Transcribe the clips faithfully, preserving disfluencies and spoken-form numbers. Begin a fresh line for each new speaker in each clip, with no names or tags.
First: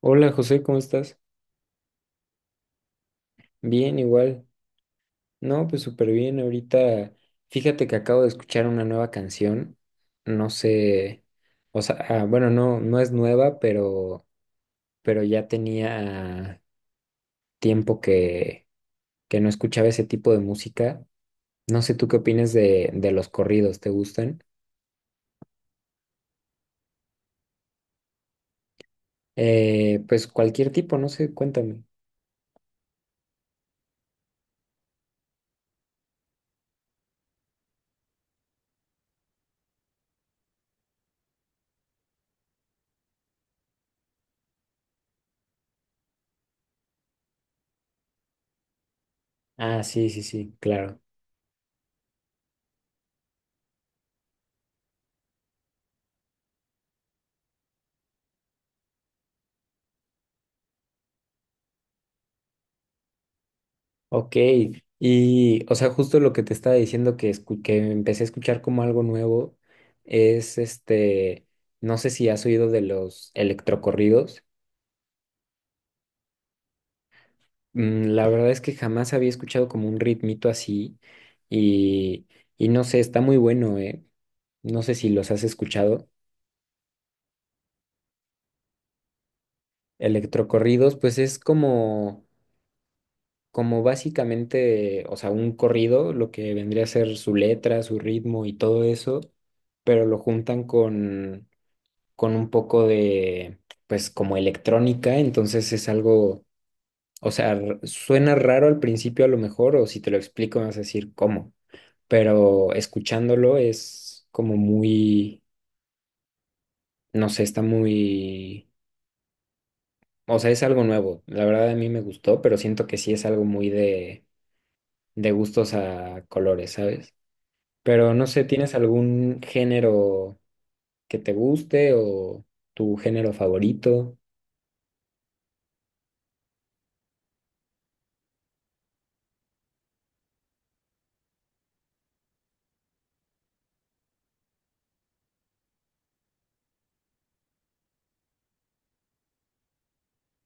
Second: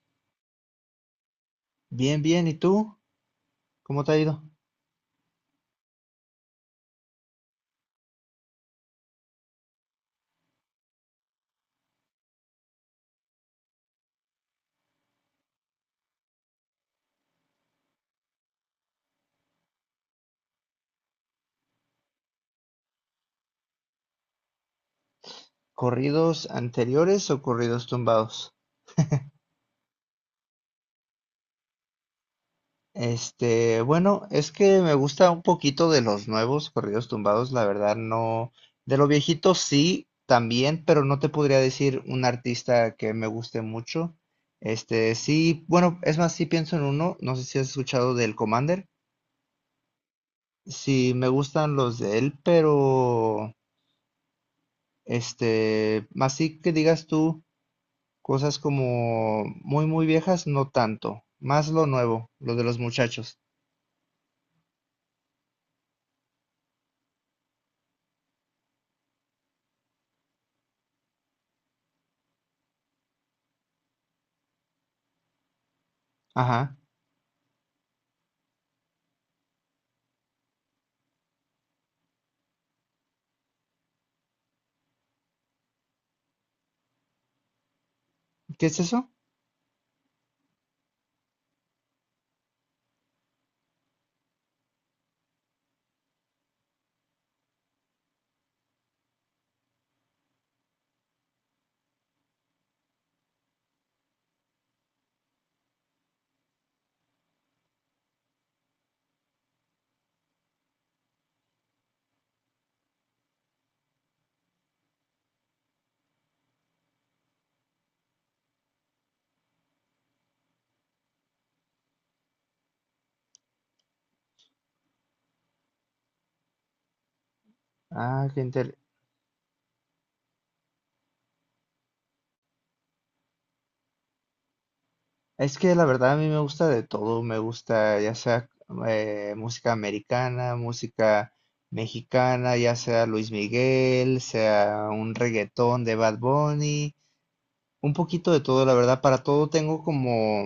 Hola José, ¿cómo estás?
Bien, bien, ¿y tú?
Bien,
¿Cómo te ha ido?
igual. No, pues súper bien. Ahorita, fíjate que acabo de escuchar una nueva canción. No sé, o sea, ah, bueno, no, no es nueva, pero, pero ya tenía tiempo que, que no escuchaba ese tipo de música. No sé, ¿tú qué opinas de, de los corridos? ¿Te gustan?
¿Corridos anteriores o corridos tumbados?
Eh, pues cualquier tipo, no sé, cuéntame.
Este, bueno, es que me gusta un poquito de los nuevos corridos tumbados, la verdad no. De lo viejito sí, también, pero no te podría decir un artista que me guste mucho. Este, sí, bueno, es más, sí pienso en uno, no sé si has escuchado del Commander.
Ah, sí, sí, sí, claro.
Sí, me gustan los de él, pero este, más sí que digas tú. Cosas como muy, muy viejas, no tanto. Más lo nuevo, lo de los muchachos.
Ok, y o sea, justo lo que te estaba diciendo que, escu- que empecé a escuchar como algo nuevo es este, no sé si has oído de los electrocorridos.
Ajá.
Mm, la verdad es que jamás había escuchado como un ritmito así y, y no sé, está muy bueno, ¿eh? No sé si los has escuchado.
¿Qué es eso?
Electrocorridos, pues es como, como básicamente, o sea, un corrido, lo que vendría a ser su letra, su ritmo y todo eso, pero lo juntan con con un poco de, pues como electrónica, entonces es algo, o sea, r- suena raro al principio a lo mejor, o si te lo explico me vas a decir cómo, pero escuchándolo es como muy, no sé, está muy, o sea, es algo nuevo, la verdad a mí me gustó, pero siento que sí es algo muy de, de gustos a colores, ¿sabes? Pero no
Ah, qué
sé, ¿tienes
inter-
algún género que te guste o tu género favorito?
Es que la verdad a mí me gusta de todo. Me gusta ya sea eh, música americana, música mexicana, ya sea Luis Miguel, sea un reggaetón de Bad Bunny. Un poquito de todo, la verdad, para todo tengo como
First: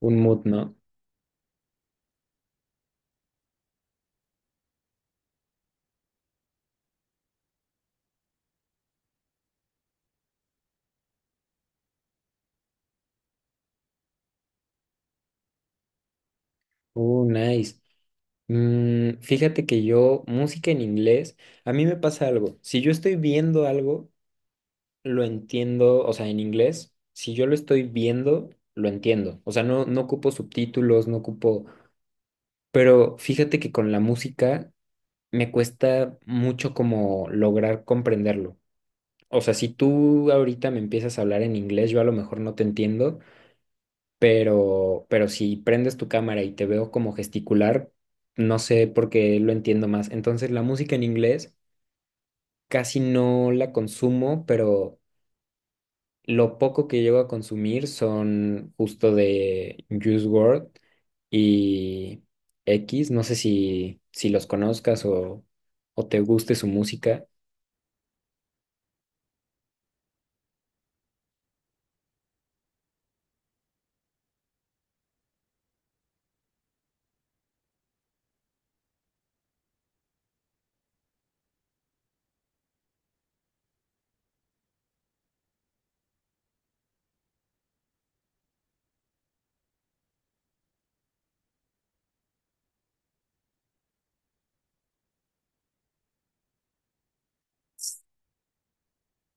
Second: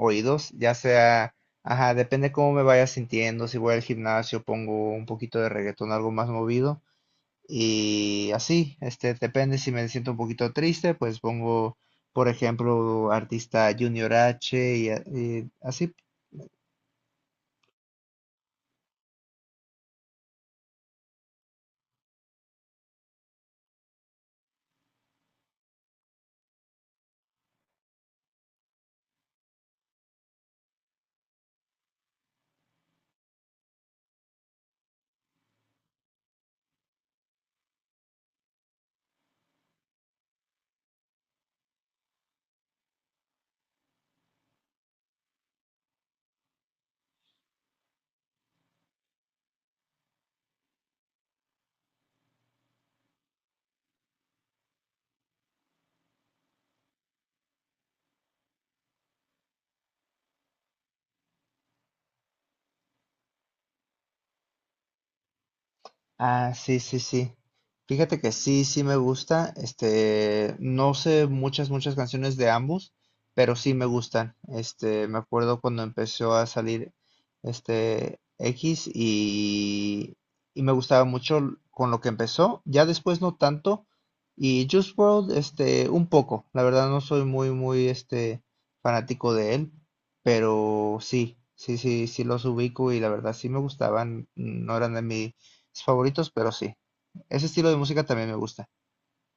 Un mood,
ya
¿no?
sea, ajá, depende cómo me vaya sintiendo. Si voy al gimnasio pongo un poquito de reggaetón, algo más movido, y así, este, depende si me siento un poquito triste, pues pongo, por ejemplo, artista Junior H y, a- y así.
Uh, nice. Mm, fíjate que yo, música en inglés, a mí me pasa algo. Si yo estoy viendo algo, lo entiendo, o sea, en inglés, si yo lo estoy viendo, lo entiendo. O sea, no, no ocupo subtítulos, no ocupo. Pero fíjate que con la música me cuesta mucho como lograr comprenderlo. O sea, si tú ahorita me empiezas a hablar en inglés, yo a lo mejor no te entiendo, pero, pero si prendes tu cámara y te veo como gesticular, no sé por qué lo entiendo más. Entonces, la música en inglés casi no la consumo, pero lo poco que llego a consumir son justo de Juice world y X. No sé si, si los conozcas o, o te guste
Ah,
su
sí, sí,
música.
sí. Fíjate que sí, sí me gusta. Este, no sé muchas, muchas canciones de ambos, pero sí me gustan. Este, me acuerdo cuando empezó a salir este X y, y me gustaba mucho l- con lo que empezó. Ya después no tanto. Y Juice World, este, un poco. La verdad no soy muy, muy, este, fanático de él, pero sí, sí, sí, sí los ubico y la verdad sí me gustaban. No eran de mi mis favoritos, pero sí. Ese estilo de música también me gusta.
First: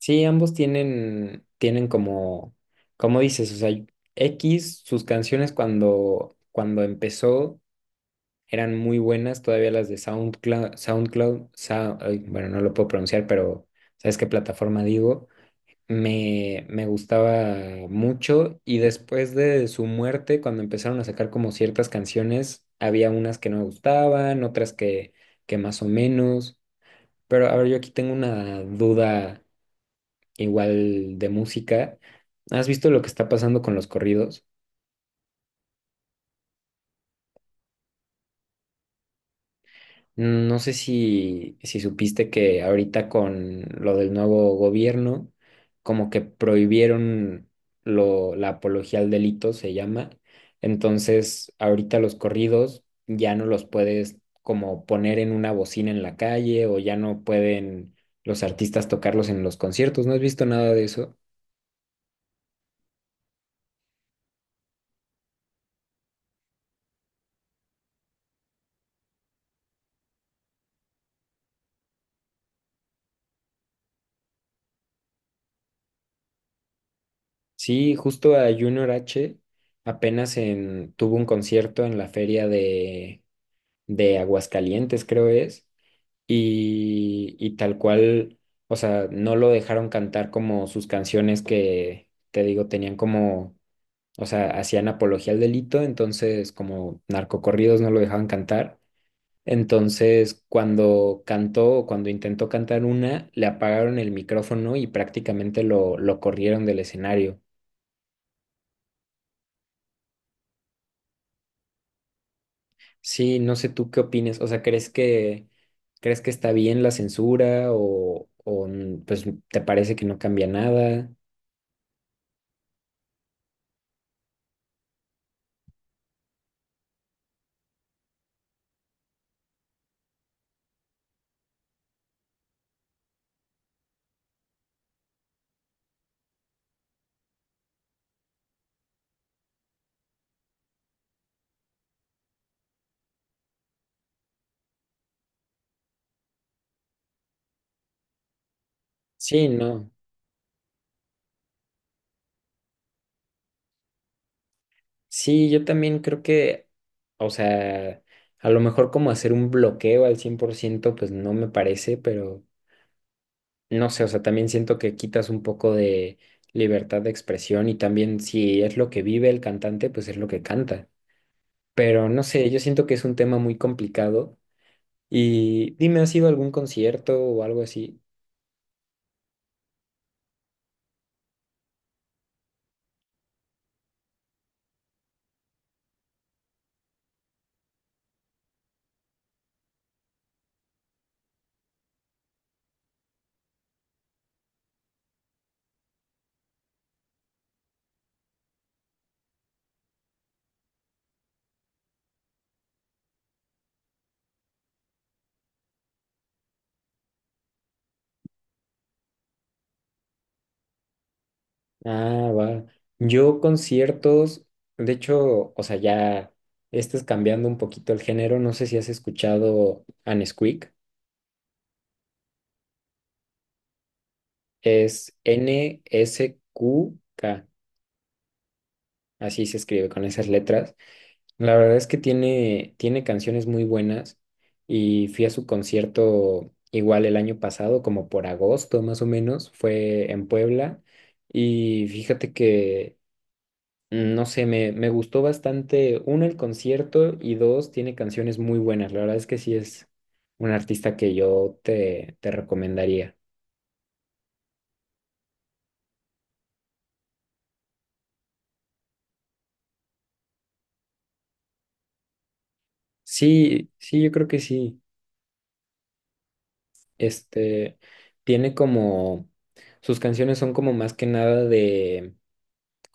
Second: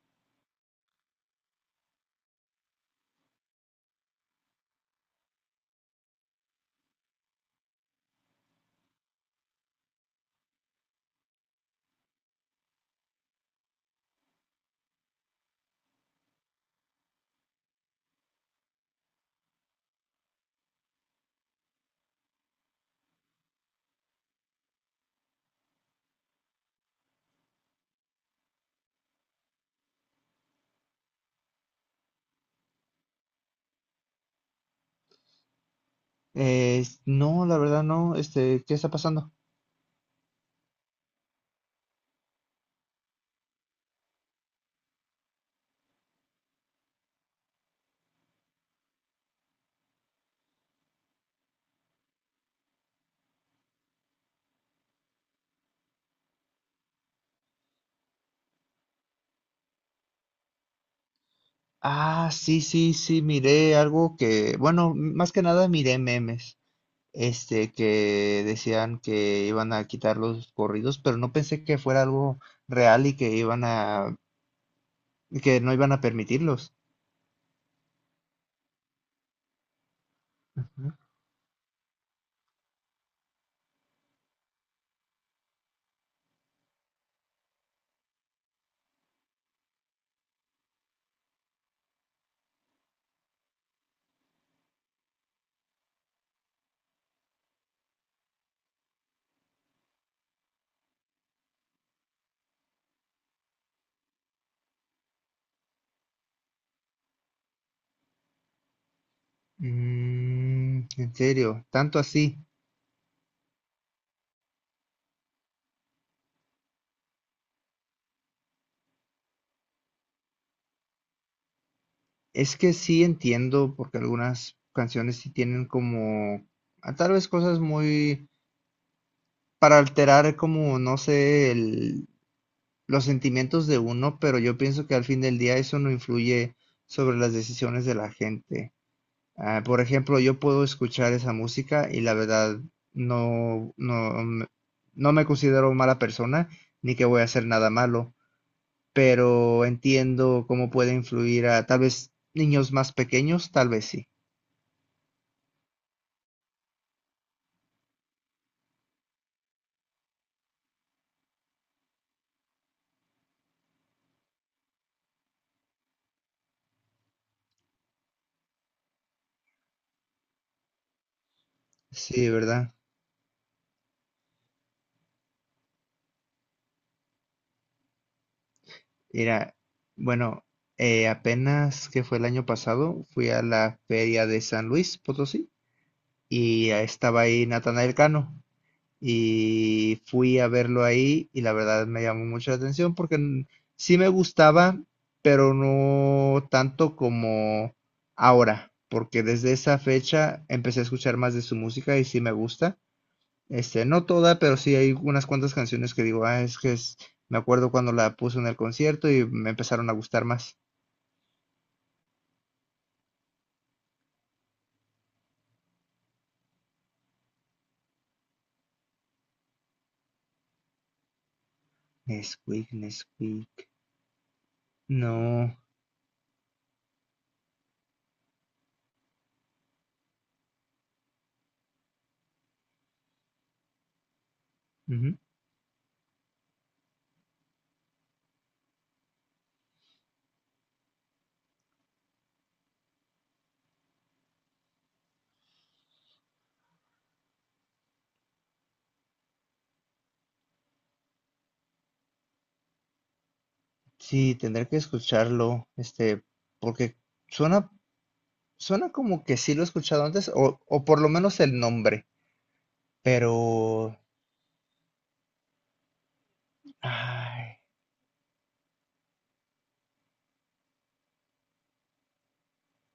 Sí, ambos tienen, tienen como, como dices, o sea, X, sus canciones cuando, cuando empezó. Eran muy buenas todavía las de SoundCloud, SoundCloud, Sou- ay, bueno, no lo puedo pronunciar, pero ¿sabes qué plataforma digo? Me, me gustaba mucho y después de su muerte, cuando empezaron a sacar como ciertas canciones, había unas que no me gustaban, otras que, que más o menos, pero a ver, yo aquí tengo una duda igual de música. ¿Has visto lo que está pasando con los corridos?
Eh, no, la verdad no. Este, ¿qué está pasando?
Mm, No sé si, si supiste que ahorita con lo del nuevo gobierno, como que prohibieron lo, la apología al delito, se llama. Entonces, ahorita los corridos ya no los puedes como poner en una bocina en la calle o ya no pueden los artistas tocarlos en los conciertos. ¿No has visto nada de eso?
Ah, sí, sí, sí, miré algo que, bueno, más que nada miré memes, este, que decían que iban a quitar los corridos, pero no pensé que fuera algo real y que iban a, que no iban a permitirlos.
Sí, justo a Junior H apenas en,
Ujú.
tuvo un concierto en la feria de, de Aguascalientes, creo es y, y tal cual, o sea, no lo dejaron cantar como sus canciones que, te digo, tenían como, o sea, hacían apología al delito, entonces como narcocorridos no lo dejaban cantar. Entonces, cuando cantó, o cuando intentó cantar una, le apagaron el micrófono y prácticamente lo, lo corrieron del escenario.
Mm, ¿en serio, tanto así?
Sí, no sé tú qué opines, o sea, ¿crees que, crees que está bien la censura o, o pues te parece que no cambia nada?
Es que sí entiendo, porque algunas canciones sí tienen como, ah, tal vez cosas muy, para alterar como, no sé, el- los sentimientos de uno, pero yo pienso que al fin del día eso no influye sobre las decisiones de la gente. Ah, por ejemplo, yo puedo escuchar esa música y la verdad no, no, me- no me considero mala persona, ni que voy a hacer nada malo,
Sí,
pero
no.
entiendo cómo puede influir a tal vez niños más pequeños, tal vez sí.
Sí, yo también creo que, o sea, a lo mejor como hacer un bloqueo al cien por ciento, pues no me parece, pero no sé, o sea, también siento que quitas un poco de libertad de expresión y también si es lo que vive el cantante, pues es lo que canta. Pero no
Sí,
sé, yo
¿verdad?
siento que es un tema muy complicado y dime, ¿has ido a algún concierto o algo así?
Mira, bueno, eh, apenas que fue el año pasado, fui a la feria de San Luis Potosí y ahí estaba ahí Natanael Cano y fui a verlo ahí y la verdad me llamó mucho la atención porque n- sí me gustaba, pero no tanto como ahora, porque desde esa fecha empecé a escuchar más de su música y sí me gusta. Este, no toda, pero sí hay unas cuantas canciones que digo, ah, es que es, me acuerdo cuando la puso en el concierto y me empezaron a gustar más.
Ah, va. Yo conciertos, de hecho, o sea, ya estás cambiando un poquito el género. No sé si has escuchado a Nesquik.
Nesquik, Nesquik.
Es
No.
N S Q K. Así se escribe con esas letras. La verdad es que tiene, tiene canciones muy buenas y
Ujú.
fui a su concierto igual el año pasado, como por agosto más o menos. Fue en Puebla y fíjate que, mm, no sé, me, me gustó bastante, uno, el concierto y dos, tiene canciones muy buenas. La verdad es que sí es un artista que yo te, te recomendaría.
Sí, tendré que escucharlo, este, porque suena, suena como que sí lo he escuchado antes, o, o por lo menos el nombre,
Sí,
pero...
sí, yo creo que sí.
Ay.
Este, tiene como, sus canciones son como más que nada de,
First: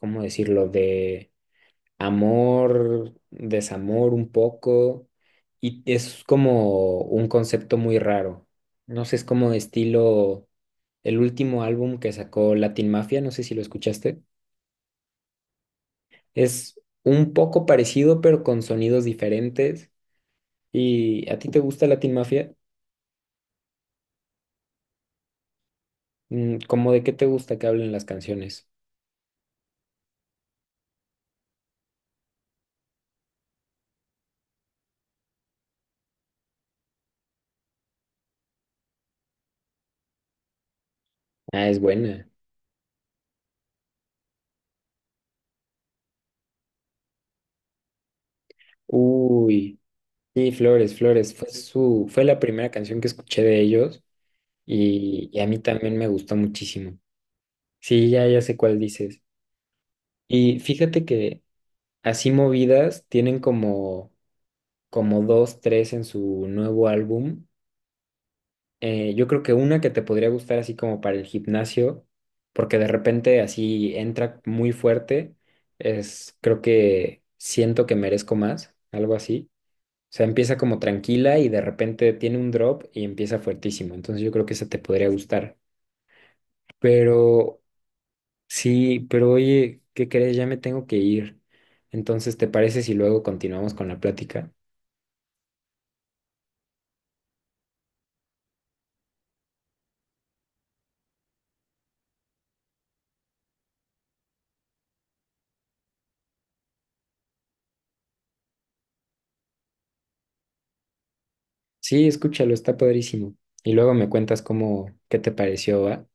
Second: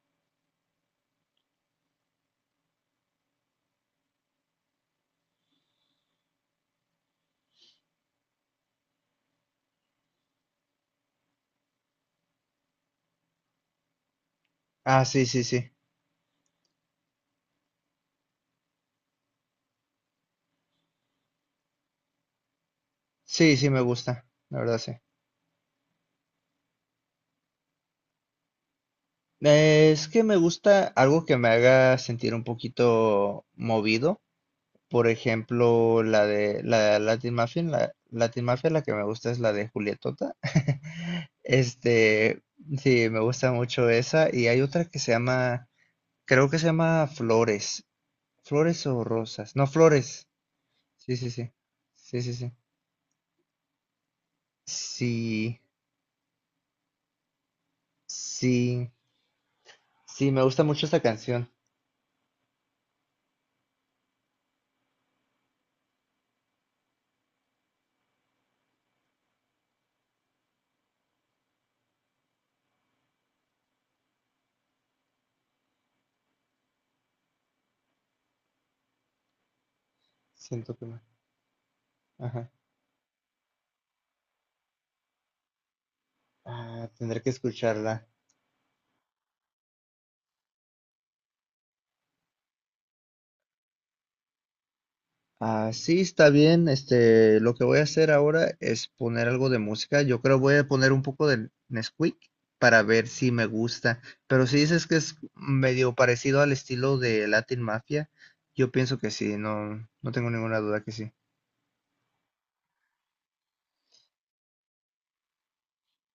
¿cómo decirlo? De amor, desamor un poco, y es como un concepto muy raro. No sé, es como estilo el último álbum que sacó Latin Mafia, no sé si lo escuchaste.
Ah, sí, sí, sí.
Es un poco parecido, pero con sonidos diferentes. ¿Y a ti te gusta Latin Mafia?
Sí, sí, me gusta, la verdad, sí.
Mm, ¿Cómo de qué te gusta que hablen las canciones?
Eh, es que me gusta algo que me haga sentir un poquito movido. Por ejemplo, la de la Latin Mafia, la Latin Mafia, la que me gusta es la de Julietota.
Ah, es buena.
Este, sí, me gusta mucho esa. Y hay otra que se llama, creo que se llama Flores. Flores o Rosas. No,
Uy,
Flores.
sí, Flores,
Sí, sí,
Flores, fue
sí.
su,
Sí,
fue
sí,
la
sí.
primera canción que escuché de ellos y, y a mí
Sí,
también me gustó muchísimo. Sí, ya, ya sé cuál
sí.
dices.
Sí, me
Y
gusta mucho esta
fíjate que
canción.
así movidas tienen como, como dos, tres en su nuevo álbum. Eh, yo creo que una que te podría gustar así como para el gimnasio, porque de repente así entra muy fuerte, es creo que siento que merezco más, algo así. O sea, empieza
Siento
como
que me...
tranquila y de repente tiene
Ajá.
un drop y empieza fuertísimo. Entonces yo creo que esa te podría gustar.
Ah, tendré que
Pero
escucharla.
Sí, pero oye, ¿qué crees? Ya me tengo que ir. Entonces, ¿te parece si luego continuamos con la plática?
Ah, sí, está bien. Este, lo que voy a hacer ahora es poner algo de música. Yo creo voy a poner un poco de Nesquik para ver si me gusta. Pero si dices que es medio parecido al estilo de Latin Mafia, yo pienso que sí, no, no tengo ninguna duda que sí.
Sí, escúchalo, está padrísimo. Y luego me cuentas cómo, qué te pareció, ¿va?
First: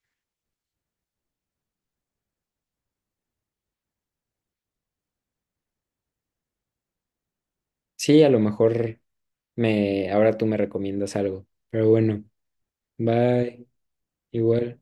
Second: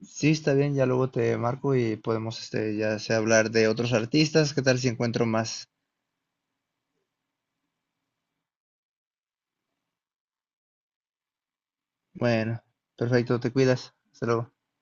Sí, está bien, ya luego te marco y podemos, este, ya sea hablar de otros artistas. ¿Qué tal si encuentro más?
Sí, a lo mejor me, ahora tú me recomiendas algo. Pero bueno,
Bueno, perfecto, te
bye,
cuidas. Hasta luego.
igual.